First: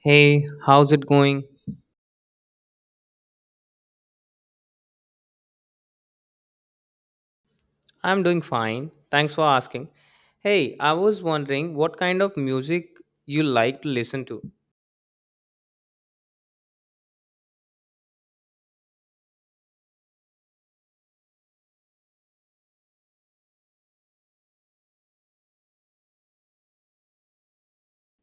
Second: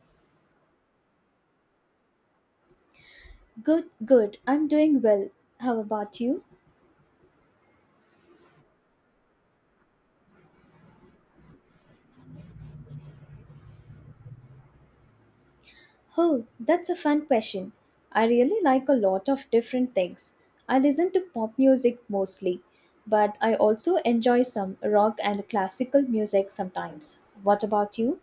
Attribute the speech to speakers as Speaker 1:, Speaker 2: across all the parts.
Speaker 1: Hey, how's it going?
Speaker 2: Good, good. I'm doing well. How about you?
Speaker 1: I'm doing fine. Thanks for asking. Hey, I was wondering what kind of music you like to listen to.
Speaker 2: Oh, that's a fun question. I really like a lot of different things. I listen to pop music mostly, but I also enjoy some rock and classical music sometimes. What about you?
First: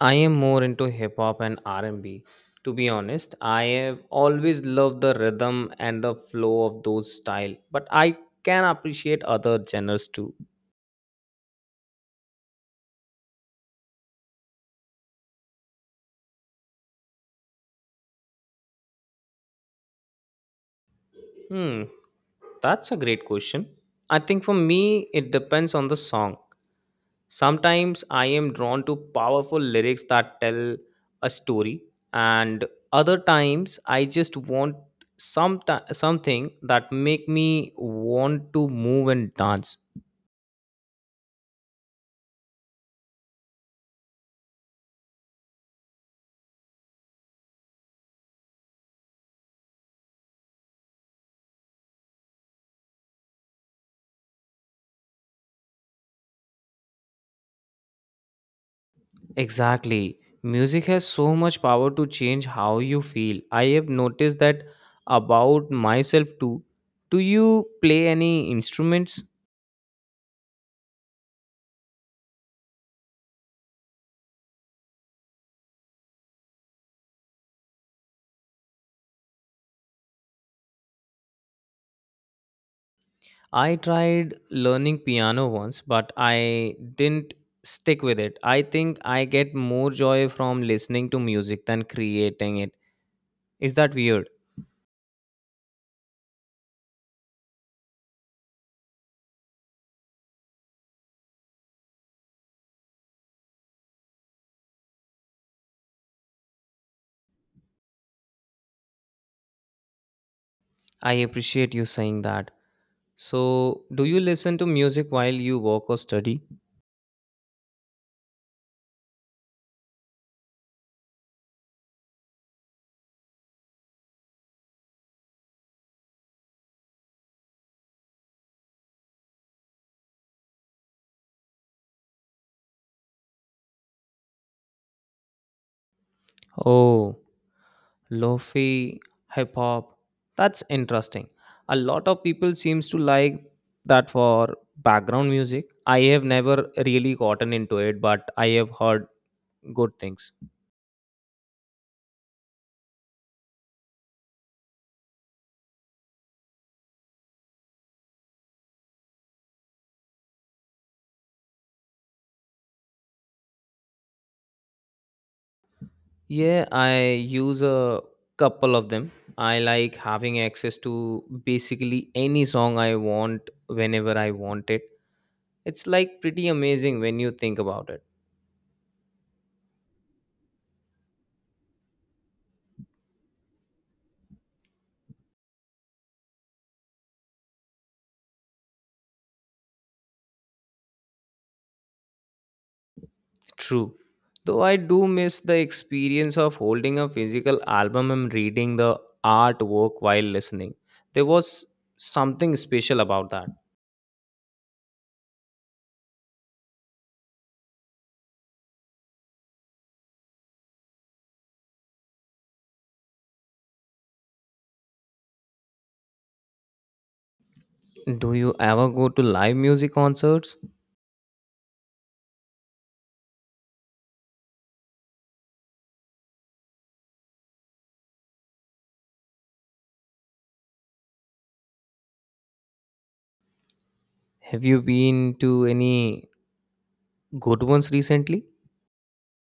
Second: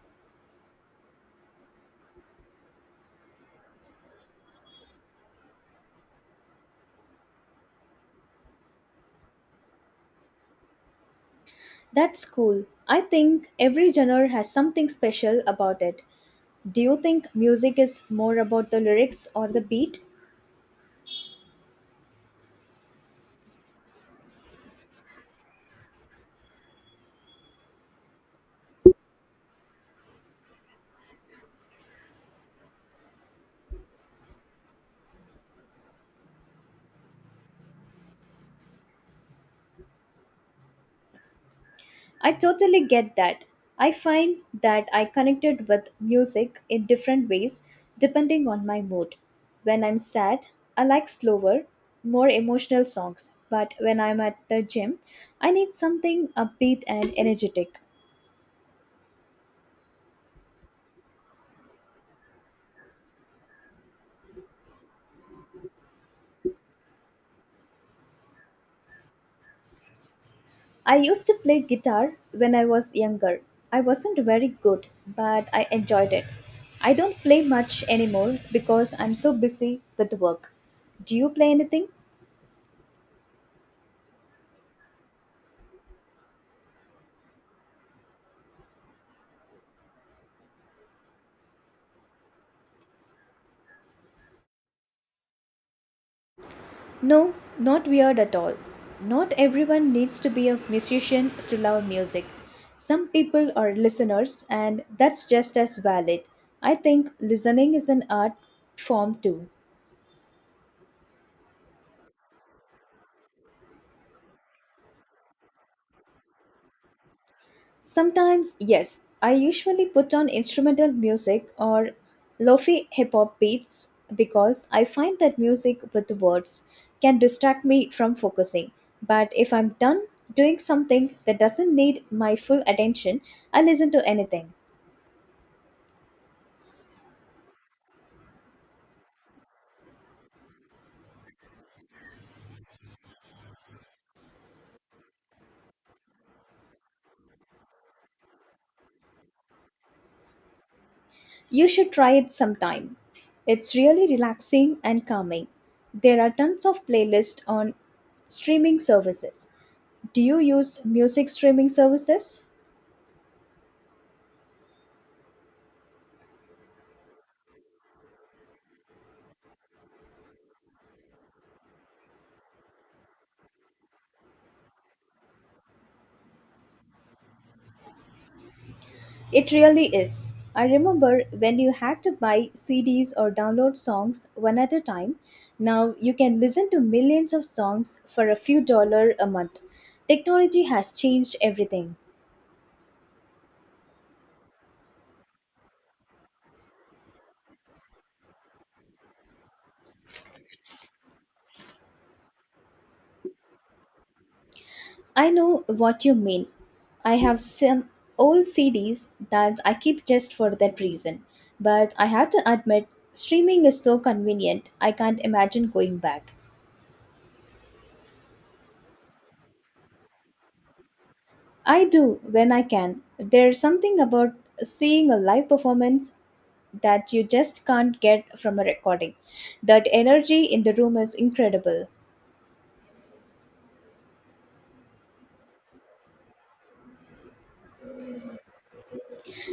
Speaker 1: I am more into hip hop and R&B. To be honest, I have always loved the rhythm and the flow of those style, but I can appreciate other genres too.
Speaker 2: That's cool. I think every genre has something special about it. Do you think music is more about the lyrics or the beat?
Speaker 1: Hmm, that's a great question. I think for me it depends on the song. Sometimes I am drawn to powerful lyrics that tell a story, and other times I just want some something that make me want to move and dance.
Speaker 2: I totally get that. I find that I connected with music in different ways depending on my mood. When I'm sad, I like slower, more emotional songs, but when I'm at the gym, I need something upbeat and energetic.
Speaker 1: Exactly. Music has so much power to change how you feel. I have noticed that about myself too. Do you play any instruments?
Speaker 2: I used to play guitar when I was younger. I wasn't very good, but I enjoyed it. I don't play much anymore because I'm so busy with work. Do you play anything?
Speaker 1: I tried learning piano once, but I didn't stick with it. I think I get more joy from listening to music than creating it. Is that weird?
Speaker 2: No, not weird at all. Not everyone needs to be a musician to love music. Some people are listeners, and that's just as valid. I think listening is an art form too.
Speaker 1: I appreciate you saying that. So, do you listen to music while you work or study?
Speaker 2: Sometimes, yes, I usually put on instrumental music or lofi hip hop beats because I find that music with words can distract me from focusing. But if I'm done doing something that doesn't need my full attention, I listen to anything.
Speaker 1: Oh, lofi, hip hop. That's interesting. A lot of people seems to like that for background music. I have never really gotten into it, but I have heard good things.
Speaker 2: You should try it sometime. It's really relaxing and calming. There are tons of playlists on streaming services. Do you use music streaming services?
Speaker 1: Yeah, I use a couple of them. I like having access to basically any song I want whenever I want it. It's like pretty amazing when you think about it.
Speaker 2: It really is. I remember when you had to buy CDs or download songs one at a time. Now you can listen to millions of songs for a few dollar a month. Technology has changed everything.
Speaker 1: True. Though I do miss the experience of holding a physical album and reading the artwork while listening. There was something special about that.
Speaker 2: I know what you mean. I have some old CDs that I keep just for that reason. But I have to admit, streaming is so convenient, I can't imagine going back.
Speaker 1: Do you ever go to live music concerts?
Speaker 2: I do when I can. There's something about seeing a live performance that you just can't get from a recording. That energy in the room is incredible.
Speaker 1: Have you been to any good ones recently?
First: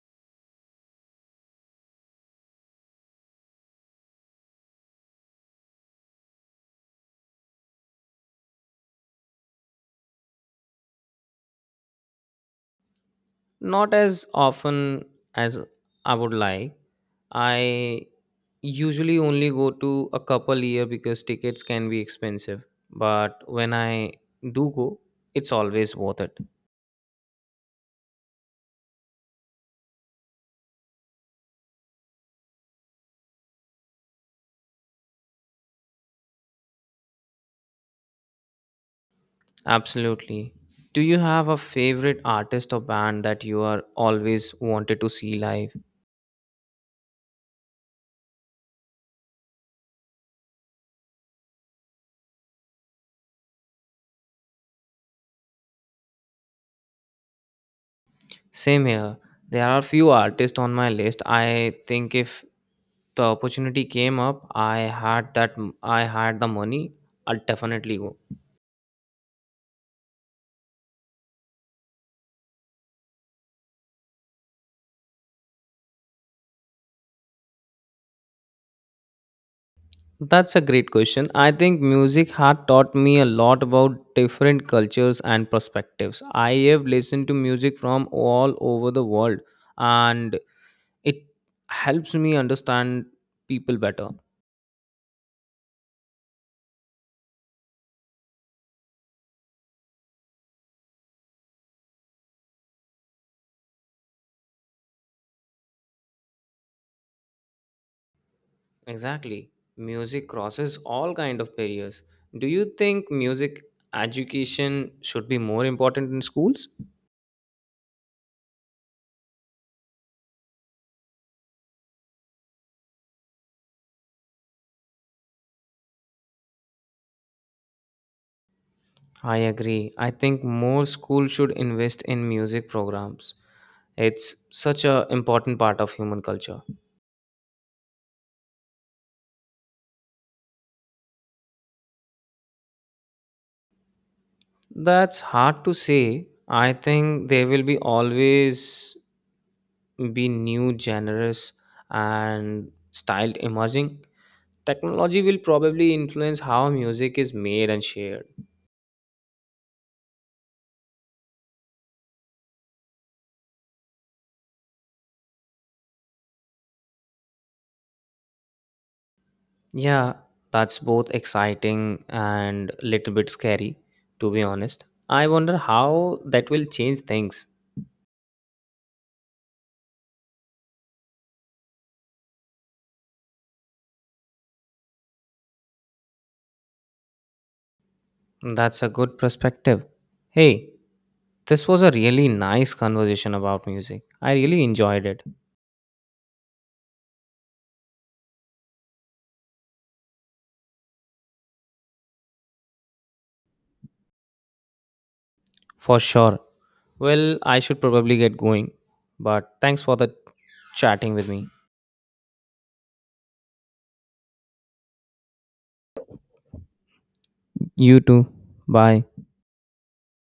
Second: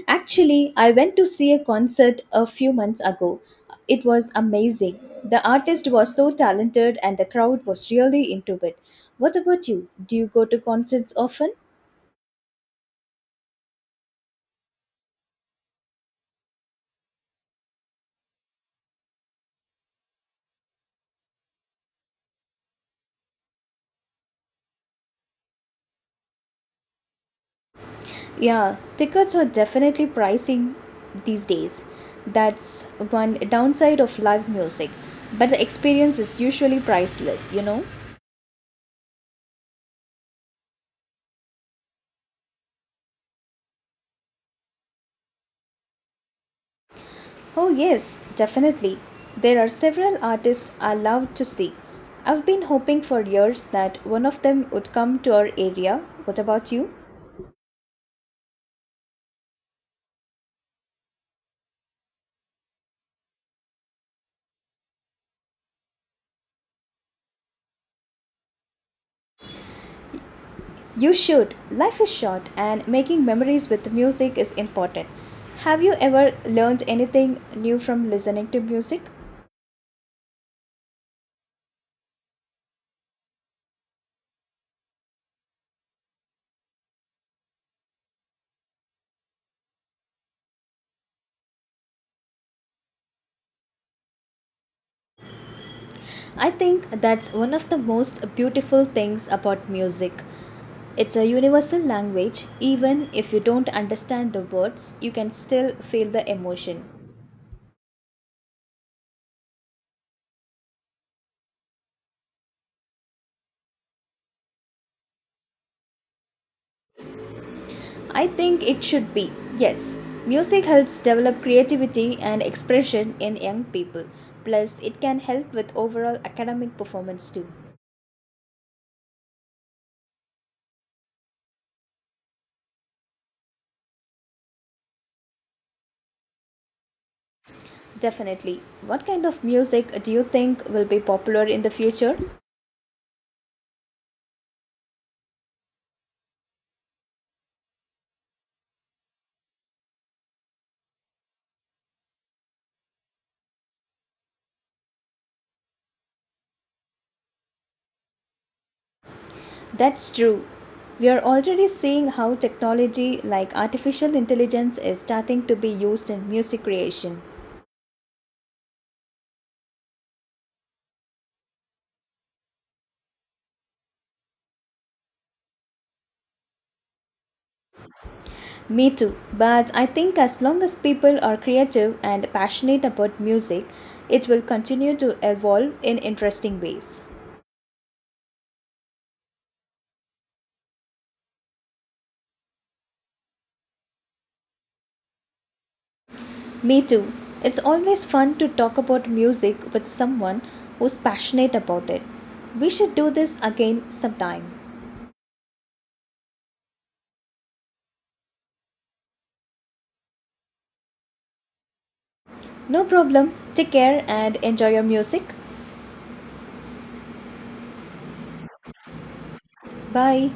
Speaker 2: Actually, I went to see a concert a few months ago. It was amazing. The artist was so talented and the crowd was really into it. What about you? Do you go to concerts often?
Speaker 1: Not as often as I would like. I usually only go to a couple year because tickets can be expensive. But when I do go, it's always worth it.
Speaker 2: Yeah, tickets are definitely pricing these days. That's one downside of live music. But the experience is usually priceless, you know?
Speaker 1: Absolutely. Do you have a favorite artist or band that you are always wanted to see live?
Speaker 2: Oh, yes, definitely. There are several artists I love to see. I've been hoping for years that one of them would come to our area. What about you?
Speaker 1: Same here. There are few artists on my list. I think if the opportunity came up, I had the money, I'll definitely go.
Speaker 2: You should. Life is short, and making memories with music is important. Have you ever learned anything new from listening to music?
Speaker 1: That's a great question. I think music had taught me a lot about different cultures and perspectives. I have listened to music from all over the world and it helps me understand people better.
Speaker 2: I think that's one of the most beautiful things about music. It's a universal language. Even if you don't understand the words, you can still feel the emotion.
Speaker 1: Exactly. Music crosses all kind of barriers. Do you think music education should be more important in schools?
Speaker 2: I think it should be. Yes, music helps develop creativity and expression in young people. Plus, it can help with overall academic performance too.
Speaker 1: I agree. I think more schools should invest in music programs. It's such a important part of human culture.
Speaker 2: Definitely. What kind of music do you think will be popular in the future?
Speaker 1: That's hard to say. I think there will be always be new genres and style emerging. Technology will probably influence how music is made and shared.
Speaker 2: That's true. We are already seeing how technology like artificial intelligence is starting to be used in music creation.
Speaker 1: Yeah, that's both exciting and little bit scary, to be honest. I wonder how that will change things.
Speaker 2: Me too, but I think as long as people are creative and passionate about music, it will continue to evolve in interesting ways.
Speaker 1: That's a good perspective. Hey, this was a really nice conversation about music. I really enjoyed it.
Speaker 2: Me too. It's always fun to talk about music with someone who's passionate about it. We should do this again sometime.
Speaker 1: For sure. Well, I should probably get going, but thanks for the chatting with me.
Speaker 2: No problem. Take care and enjoy your music.
Speaker 1: You too. Bye.
Speaker 2: Bye.